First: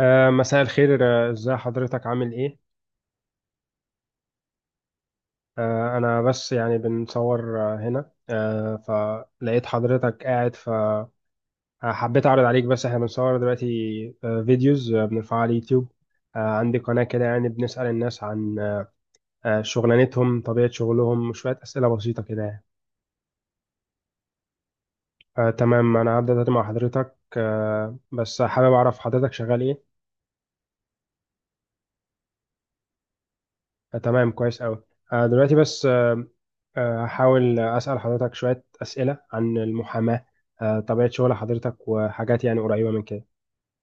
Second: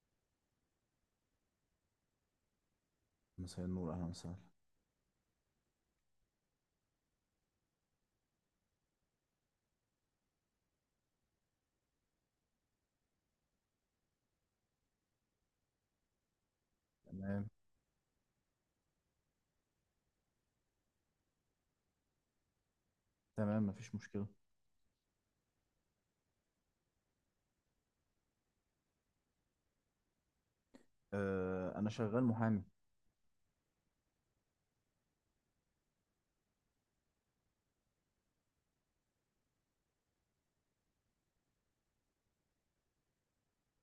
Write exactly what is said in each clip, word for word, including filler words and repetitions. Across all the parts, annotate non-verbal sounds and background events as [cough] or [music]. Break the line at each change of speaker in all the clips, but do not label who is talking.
آه، مساء الخير. آه، ازاي حضرتك، عامل ايه؟
مساء النور، اهلا وسهلا.
آه، انا بس يعني بنصور آه، هنا، آه، فلقيت حضرتك قاعد، فحبيت اعرض عليك، بس احنا بنصور دلوقتي آه، فيديوز آه، بنرفعها على اليوتيوب. آه، عندي قناة كده،
تمام.
يعني بنسأل الناس عن آه، آه، شغلانتهم، طبيعة شغلهم، شوية أسئلة بسيطة كده يعني.
تمام، مفيش مشكلة.
آه، تمام، انا هبدأ دلوقتي مع حضرتك، آه، بس حابب اعرف حضرتك شغال ايه.
آه أنا شغال محامي.
آه، تمام، كويس أوي. آه، دلوقتي بس آه، آه، هحاول أسأل حضرتك شوية أسئلة عن المحاماة، آه، طبيعة شغل حضرتك وحاجات يعني قريبة من كده.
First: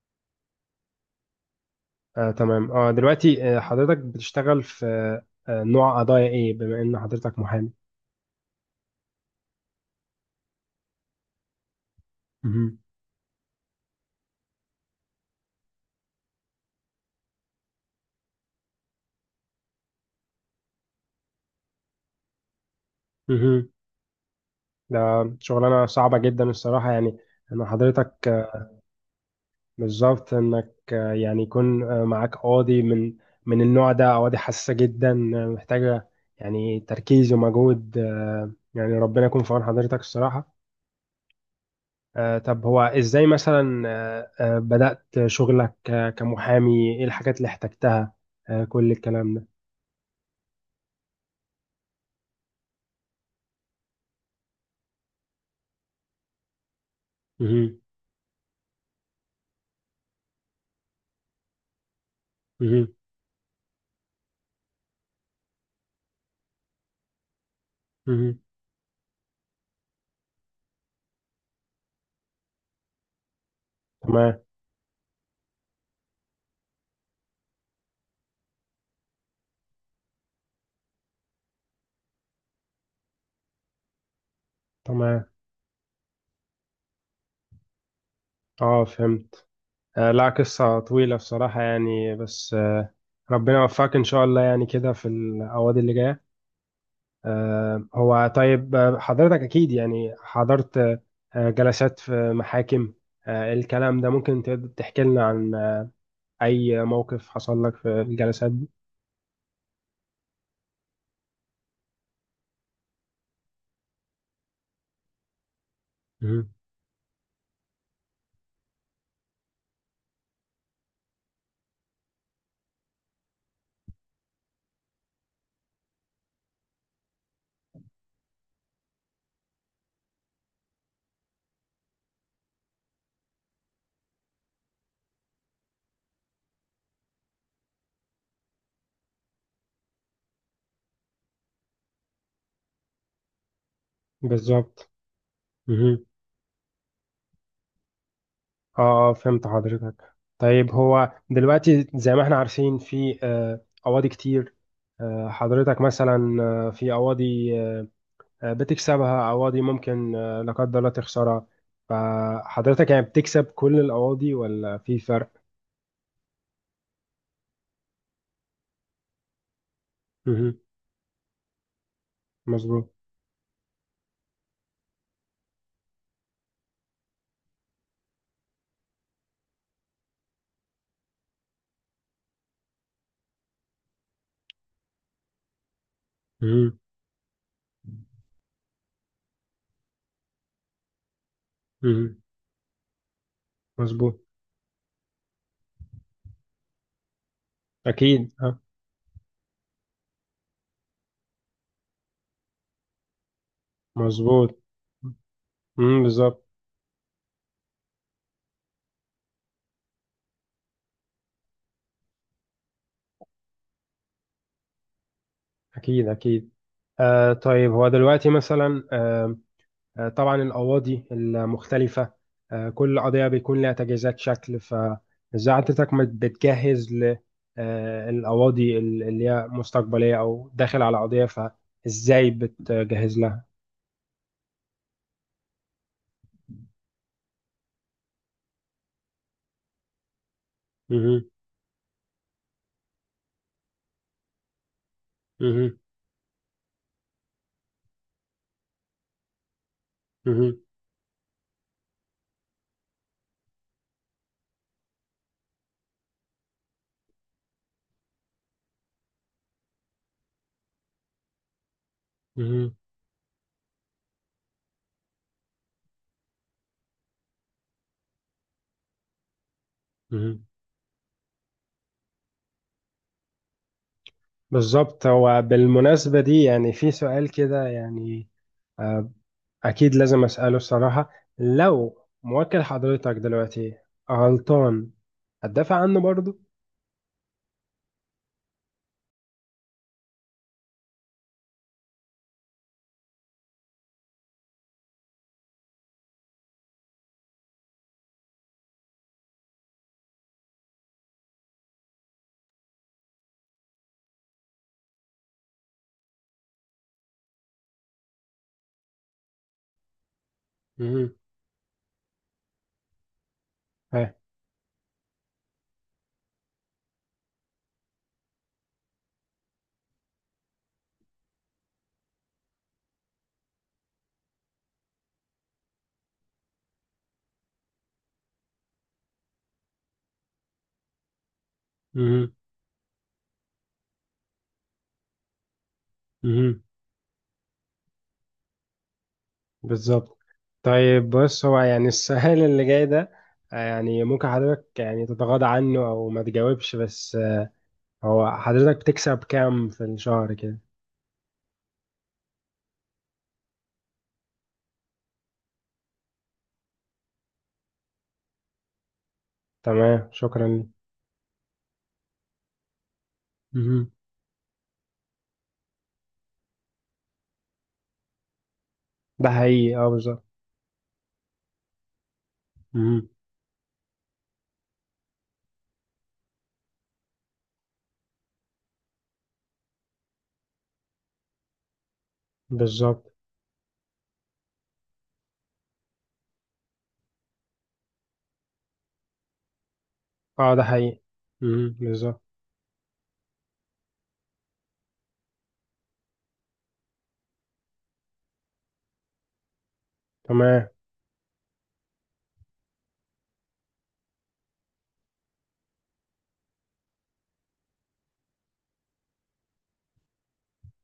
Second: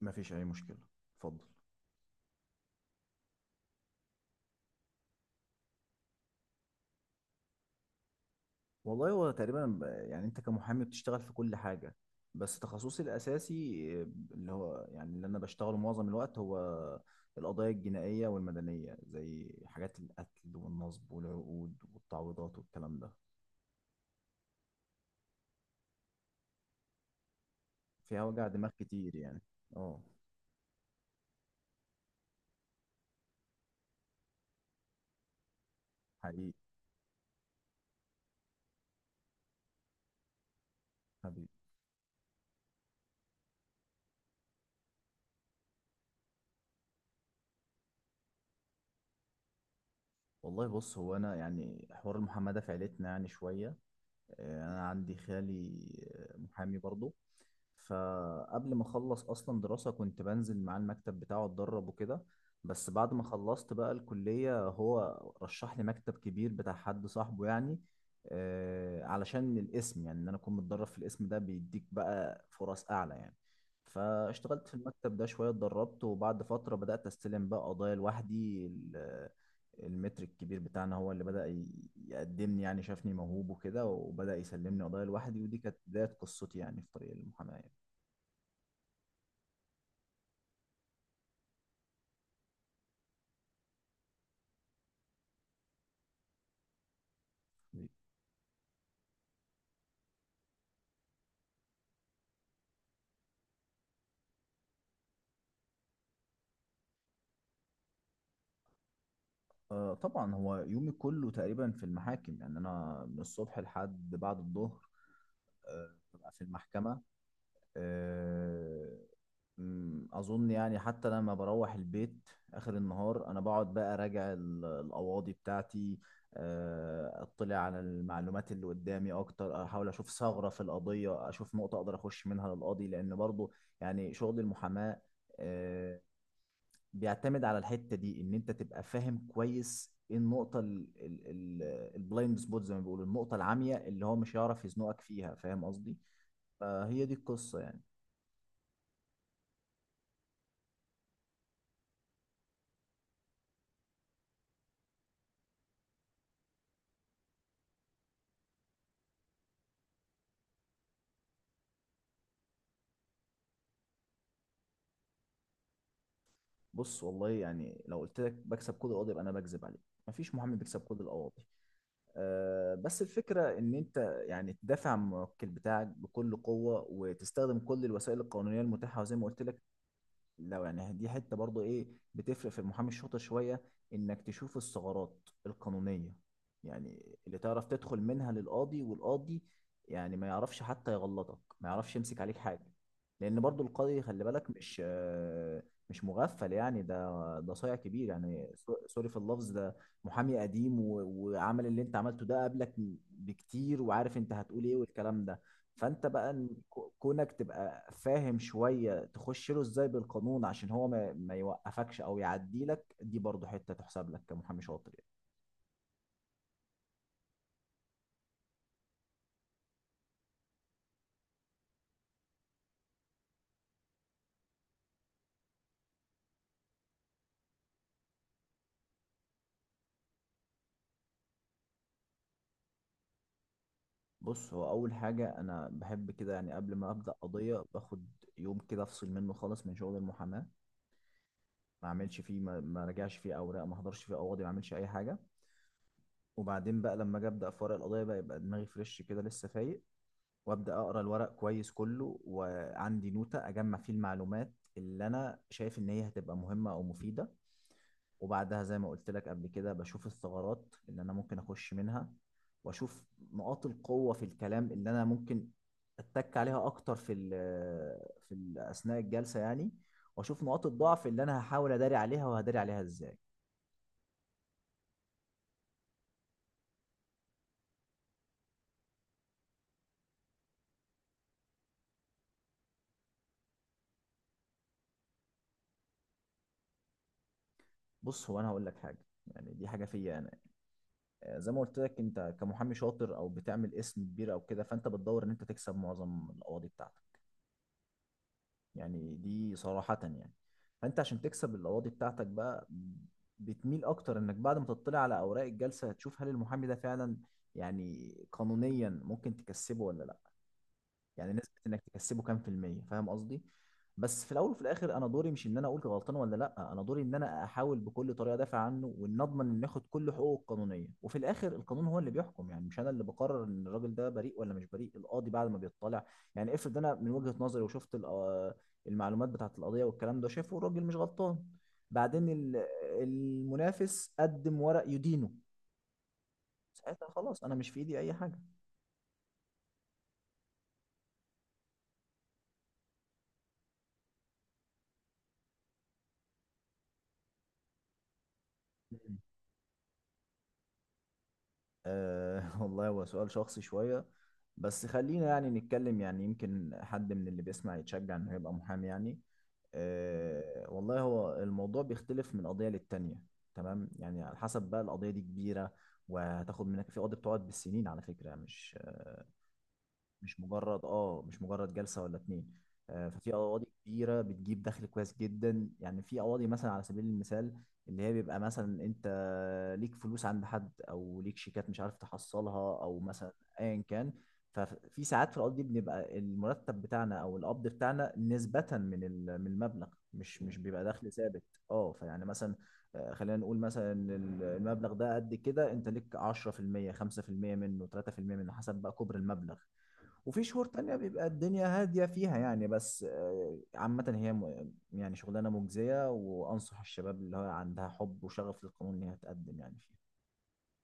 مفيش اي مشكله، اتفضل.
آه، تمام. اه دلوقتي آه، حضرتك بتشتغل في آه، نوع قضايا إيه، بما إن حضرتك محامي؟
والله هو تقريبا ب- يعني أنت كمحامي بتشتغل في كل حاجة، بس
مهم.
تخصصي الأساسي آه، اللي هو يعني اللي أنا بشتغله معظم الوقت هو القضايا الجنائية والمدنية، زي حاجات القتل والنصب والعقود والتعويضات والكلام ده.
مهم. ده شغلانة صعبة جدا الصراحة، يعني إن
فيها
حضرتك
وجع دماغ كتير يعني. اه.
بالظبط، انك آه، يعني يكون آه، معاك قاضي من من النوع ده، قواضي حساسة جدا آه، محتاجة
حقيقي.
يعني تركيز ومجهود، آه، يعني ربنا يكون في عون حضرتك الصراحة.
حبيبي.
آه، طب هو ازاي مثلا آه، آه، بدأت شغلك آه، كمحامي؟ ايه الحاجات اللي احتجتها آه، كل الكلام ده؟
والله بص، هو أنا يعني حوار المحاماة ده في عيلتنا يعني شوية. آه، انا عندي خالي آه، محامي برضه.
مهم.
فقبل ما اخلص اصلا دراسة كنت بنزل معاه المكتب بتاعه اتدرب وكده. بس
مهم.
بعد ما خلصت بقى الكلية هو رشح لي مكتب كبير بتاع حد صاحبه يعني،
مهم.
آه، علشان الاسم، يعني ان انا اكون متدرب في الاسم ده بيديك بقى فرص اعلى يعني.
تمام.
فاشتغلت في المكتب ده شوية، اتدربت، وبعد فترة بدأت استلم بقى قضايا لوحدي. المتر الكبير بتاعنا هو اللي بدأ ي- يقدمني، يعني شافني موهوب وكده وبدأ يسلمني قضايا
تمام.
لوحدي، ودي كانت بداية قصتي يعني في طريق المحاماة يعني.
اه، فهمت. آه، لا، قصة طويلة بصراحة يعني، بس آه، ربنا يوفقك ان شاء الله، يعني كده في القواضي اللي جاية. آه، هو طيب، آه، حضرتك أكيد يعني حضرت آه، جلسات في محاكم آه، الكلام ده، ممكن تقدر تحكي لنا عن آه، أي موقف حصل لك في الجلسات دي؟
آه طبعا هو يومي كله تقريبا في المحاكم، يعني أنا من الصبح لحد بعد الظهر آه ببقى في
مهم.
المحكمة. آه، مم، اظن يعني حتى لما بروح البيت اخر النهار انا بقعد بقى اراجع ال- القواضي بتاعتي، آه، اطلع على المعلومات اللي قدامي اكتر، احاول اشوف ثغرة في القضية، اشوف نقطة اقدر اخش منها للقاضي، لان برضو يعني شغل المحاماة آه، بيعتمد على الحتة دي، ان انت تبقى فاهم كويس ايه النقطة، البلايند سبوت زي ما بيقولوا، النقطة العمياء اللي هو مش هيعرف
بالظبط.
يزنقك فيها، فاهم قصدي؟
مهم.
فهي دي القصة يعني.
اه، آه، فهمت حضرتك. طيب، هو دلوقتي زي ما احنا عارفين في آه، قواضي كتير، آه، حضرتك مثلا آه، في قواضي آه، بتكسبها، قواضي ممكن آه، لا قدر الله تخسرها، فحضرتك يعني بتكسب كل القواضي، ولا في فرق؟
بص، والله يعني لو قلت لك بكسب كود القاضي يبقى انا بكذب عليك، مفيش محامي
مهم.
بيكسب كود القواضي. أه
مظبوط.
بس الفكره ان انت يعني تدافع عن الموكل بتاعك بكل قوه وتستخدم كل الوسائل القانونيه المتاحه. وزي ما قلت لك، لو يعني دي حتة برضو ايه، بتفرق في المحامي الشاطر شوية، انك تشوف الثغرات القانونية،
مم.
يعني اللي تعرف تدخل منها للقاضي، والقاضي يعني ما يعرفش حتى يغلطك، ما يعرفش
مم.
يمسك عليك حاجة. لان برضو القاضي
مظبوط.
خلي بالك، مش آه، مش مغفل يعني، ده ده صايع كبير
أكيد،
يعني،
ها.
سو- سوري في اللفظ ده، محامي قديم و- وعمل اللي انت عملته ده قبلك بكتير، وعارف انت
مظبوط.
هتقول ايه والكلام ده.
مم.
فانت بقى
بالظبط.
إن كو- كونك تبقى فاهم شوية تخش له ازاي بالقانون عشان هو ما, ما يوقفكش او يعديلك، دي برضو حتة تحسب لك كمحامي شاطر يعني.
أكيد، أكيد. آه طيب، هو دلوقتي مثلا آه آه، طبعا القواضي المختلفة، آه كل قضية بيكون لها تجهيزات شكل، فإزاي حضرتك مت- بتجهز ل آه القواضي ال- اللي هي مستقبلية، أو داخل على قضية، فإزاي بتجهز لها؟
بص، هو اول حاجة انا بحب كده يعني، قبل ما ابدأ قضية باخد يوم كده افصل منه خالص من شغل المحاماة،
مم.
ما اعملش فيه، ما, ما راجعش فيه اوراق، ما احضرش فيه قواضي، ما اعملش اي حاجة.
مم.
وبعدين بقى لما اجي ابدا في ورق القضيه بقى يبقى دماغي فريش كده، لسه فايق.
مم.
وابدا اقرا الورق كويس كله، وعندي نوتة اجمع فيه المعلومات اللي انا شايف ان هي هتبقى مهمة او مفيدة. وبعدها زي ما قلت لك قبل كده بشوف الثغرات اللي انا ممكن اخش منها،
مم.
واشوف نقاط القوة في الكلام اللي انا ممكن اتك عليها اكتر في ال في ال اثناء الجلسة يعني، واشوف
مم.
نقاط الضعف اللي انا هحاول اداري عليها، وهداري عليها ازاي.
بالظبط. هو بالمناسبة دي يعني في سؤال كده، يعني أكيد لازم أسأله الصراحة. لو موكل حضرتك دلوقتي غلطان، هتدافع عنه برضه؟
بص، هو انا هقول لك حاجة، يعني دي حاجة فيا انا. آه، زي ما قلت لك، انت كمحامي شاطر او بتعمل اسم كبير او كده، فانت بتدور ان انت تكسب معظم القواضي بتاعتك، يعني دي صراحة يعني. فانت عشان تكسب القواضي بتاعتك بقى، بتميل اكتر انك بعد ما تطلع على اوراق الجلسة هتشوف هل المحامي ده فعلا يعني قانونيا ممكن تكسبه ولا لا،
مهم.
يعني نسبة انك تكسبه كام في المية، فاهم قصدي؟
ها.
بس في الاول وفي الاخر، انا دوري مش ان انا اقول غلطان ولا لا، انا دوري ان انا احاول بكل طريقة ادافع عنه، وان اضمن ان ياخد كل حقوقه القانونية، وفي الاخر القانون هو اللي بيحكم يعني، مش انا اللي بقرر ان الراجل ده بريء ولا مش بريء. القاضي بعد ما بيطلع، يعني افرض انا من وجهة نظري وشفت الق- المعلومات بتاعت القضية والكلام ده، شافه الراجل مش غلطان، بعدين
مهم.
ال- المنافس قدم ورق يدينه،
مهم.
ساعتها خلاص انا مش في ايدي اي حاجة.
بالظبط. طيب بص، هو يعني السؤال [laughs] اللي جاي ده آه، يعني ممكن حضرتك يعني تتغاضى عنه أو ما تجاوبش، بس آه، هو حضرتك بتكسب كام في الشهر كده؟
أه [laughs] والله هو سؤال شخصي شوية، بس خلينا يعني نتكلم، يعني يمكن حد من اللي بيسمع يتشجع انه يبقى محامي يعني.
تمام، شكرا لي.
أه والله هو الموضوع بيختلف من قضية للتانية. تمام،
مهم.
يعني على حسب بقى، القضية دي كبيرة وهتاخد منك، في قضية بتقعد بالسنين على فكرة، مش
ده حقيقي، اه، بالظبط.
مش مجرد اه مش مجرد جلسه ولا اتنين.
مهم.
آه، ففي قواضي كبيره بتجيب دخل كويس جدا يعني. في قواضي مثلا، على سبيل المثال، اللي هي بيبقى مثلا انت ليك فلوس عند حد، او ليك شيكات مش عارف تحصلها، او
بالظبط.
مثلا ايا كان، ففي ساعات في القضية دي بنبقى المرتب بتاعنا او القبض بتاعنا نسبة من ال- من المبلغ، مش
اه،
مش
ده
بيبقى
حقيقي.
دخل ثابت.
مهم.
اه
بالظبط.
فيعني مثلا، آه، خلينا نقول مثلا ال- المبلغ ده قد كده، انت ليك عشرة في المية خمسة في المية منه، ثلاثة في المية منه، حسب بقى كبر المبلغ. وفي شهور
تمام.
تانية بيبقى الدنيا هادية فيها يعني. بس آه، عامة هي م- يعني شغلانة مجزية، وأنصح الشباب اللي هو عندها حب وشغف للقانون إن هي تقدم يعني فيها.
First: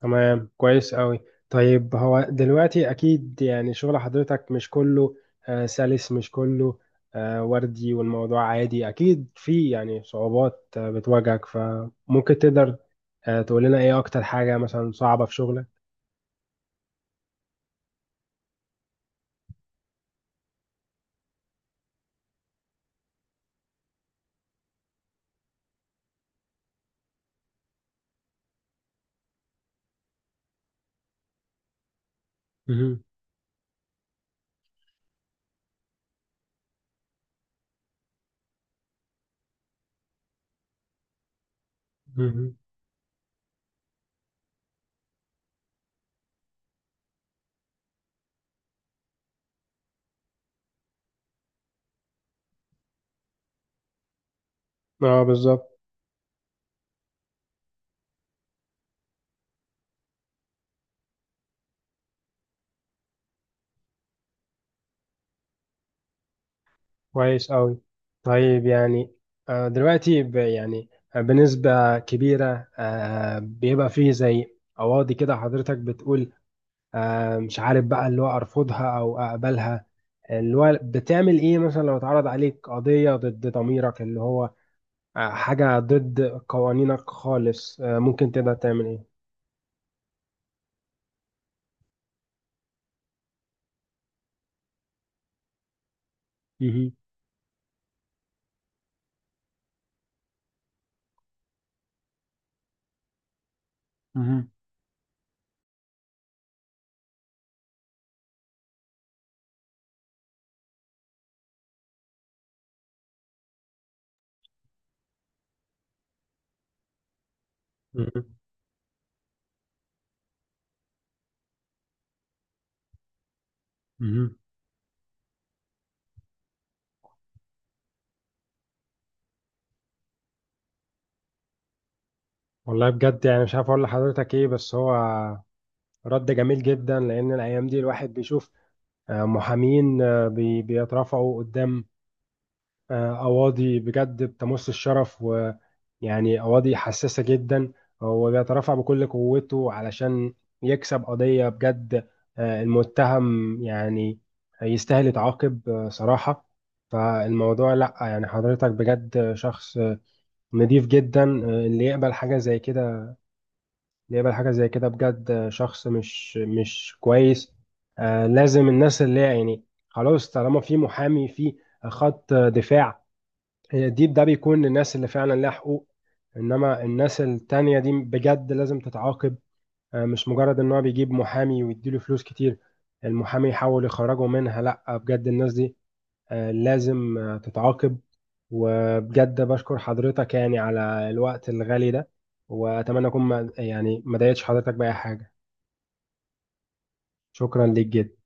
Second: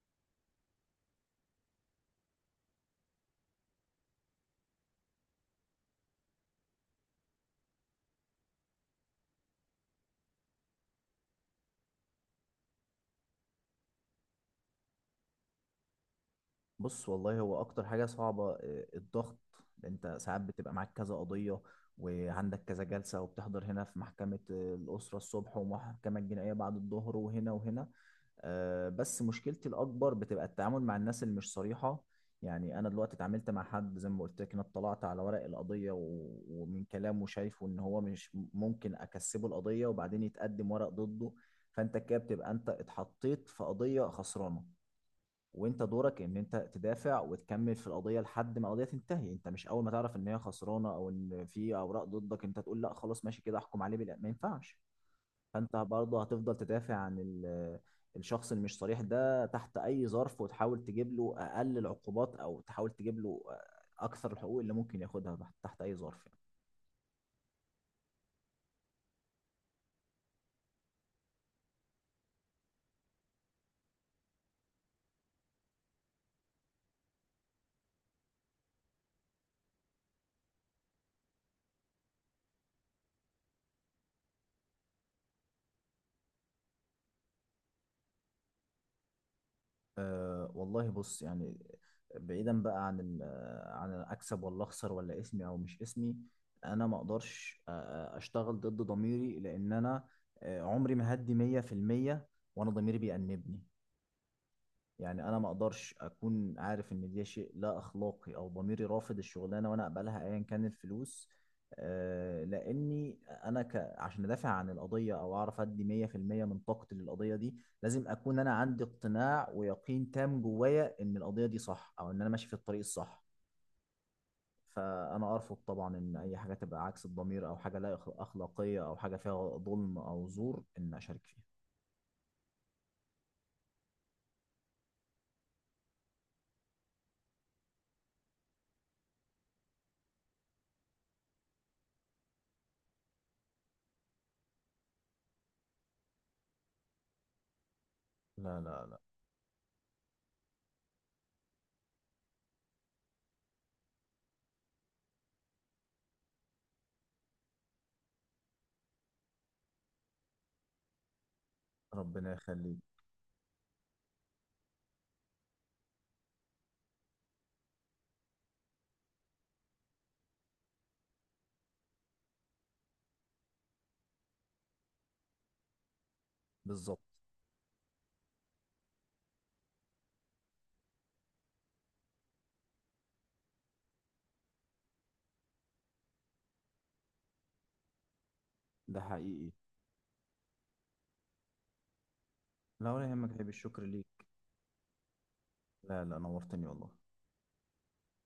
تمام، كويس قوي. طيب هو دلوقتي اكيد يعني شغل حضرتك مش كله آه، سلس، مش كله آه، وردي، والموضوع عادي، اكيد في يعني صعوبات آه، بتواجهك، فممكن تقدر آه، تقول لنا ايه اكتر حاجة مثلا صعبة في شغلك؟
بص، والله هو اكتر حاجة صعبة آه، الضغط. انت ساعات بتبقى معاك كذا قضية وعندك كذا جلسة، وبتحضر هنا في محكمة آه، الأسرة الصبح، ومحكمة الجنائية بعد الظهر، وهنا وهنا. آه، بس مشكلتي الأكبر بتبقى التعامل مع الناس اللي مش صريحة. يعني أنا
مهم.
دلوقتي اتعاملت مع حد زي ما قلت لك، أنا اطلعت على ورق القضية و- ومن كلامه شايفه إن هو مش ممكن أكسبه القضية، وبعدين يتقدم ورق ضده، فأنت كده بتبقى
مهم.
أنت اتحطيت في قضية خسرانة. وانت دورك ان انت تدافع وتكمل في القضيه لحد ما القضيه تنتهي، انت مش اول ما تعرف ان هي خسرانه او ان في اوراق ضدك انت تقول لا خلاص ماشي كده احكم عليه بالإعدام. ما ينفعش.
اه،
فانت
بالظبط.
برضه هتفضل تدافع عن ال- الشخص اللي مش صريح ده تحت اي ظرف، وتحاول تجيب له اقل العقوبات، او تحاول تجيب له اكثر الحقوق اللي ممكن ياخدها تحت تحت اي ظرف.
كويس قوي. طيب يعني آه، دلوقتي ب- يعني آه، بنسبة كبيرة آه، بيبقى فيه زي قواضي كده حضرتك بتقول آه، مش عارف بقى، اللي هو ارفضها او اقبلها. اللي هو بتعمل ايه مثلا لو اتعرض عليك قضية ضد ضميرك، اللي هو آه، حاجة ضد قوانينك خالص؟ آه، ممكن تقدر تعمل ايه؟
أه والله بص يعني، بعيدا بقى عن ال- عن اكسب ولا اخسر ولا اسمي او مش اسمي، انا
مهم.
ما اقدرش آه، آه، اشتغل ضد ضميري، لان انا آه، عمري ما هدي مية في المية وانا ضميري بيأنبني.
مهم.
يعني انا ما اقدرش اكون عارف ان ده شيء لا اخلاقي او ضميري رافض الشغلانه وانا اقبلها ايا كان الفلوس، آه، لاني انا ك... عشان ادافع عن القضيه او اعرف ادي مية في المية من طاقتي للقضيه دي، لازم
مهم.
اكون انا عندي اقتناع ويقين تام جوايا ان القضيه دي صح، او ان انا ماشي في الطريق الصح.
مهم.
فانا ارفض طبعا ان اي حاجه تبقى عكس الضمير، او حاجه لا أخ- اخلاقيه، او حاجه فيها ظلم او زور ان اشارك فيها.
والله بجد يعني مش عارف اقول لحضرتك ايه، بس هو رد جميل جدا، لان الايام دي الواحد بيشوف آه، محامين آه، بي- بيترفعوا قدام آه، أواضي بجد بتمس الشرف، ويعني أواضي حساسة جدا، هو
لا،
بيترفع
لا، لا.
بكل قوته علشان يكسب قضية بجد، آه، المتهم يعني يستاهل يتعاقب آه، صراحة. فالموضوع لأ، يعني حضرتك بجد شخص آه، نضيف جدا آه، اللي يقبل
ربنا
حاجة زي
يخليك.
كده. اللي يقبل حاجة زي كده بجد آه، شخص مش مش كويس. آه، لازم الناس اللي هي يعني خلاص، طالما في محامي، في خط دفاع، هي الديب ده بيكون للناس اللي فعلا لها حقوق. انما
بالظبط.
الناس التانية دي بجد لازم تتعاقب. آه، مش مجرد ان هو بيجيب محامي ويديله فلوس كتير، المحامي يحاول يخرجه منها، لا بجد الناس دي آه، لازم آه، تتعاقب.
ده
وبجد
حقيقي.
بشكر حضرتك يعني على الوقت الغالي ده،
لا،
واتمنى
ولا
اكون
يهمك، عيب،
ما
الشكر
يعني، ما
ليك.
ضايقتش حضرتك بأي حاجة.
لا، لا، نورتني والله.
شكرا ليك جدا.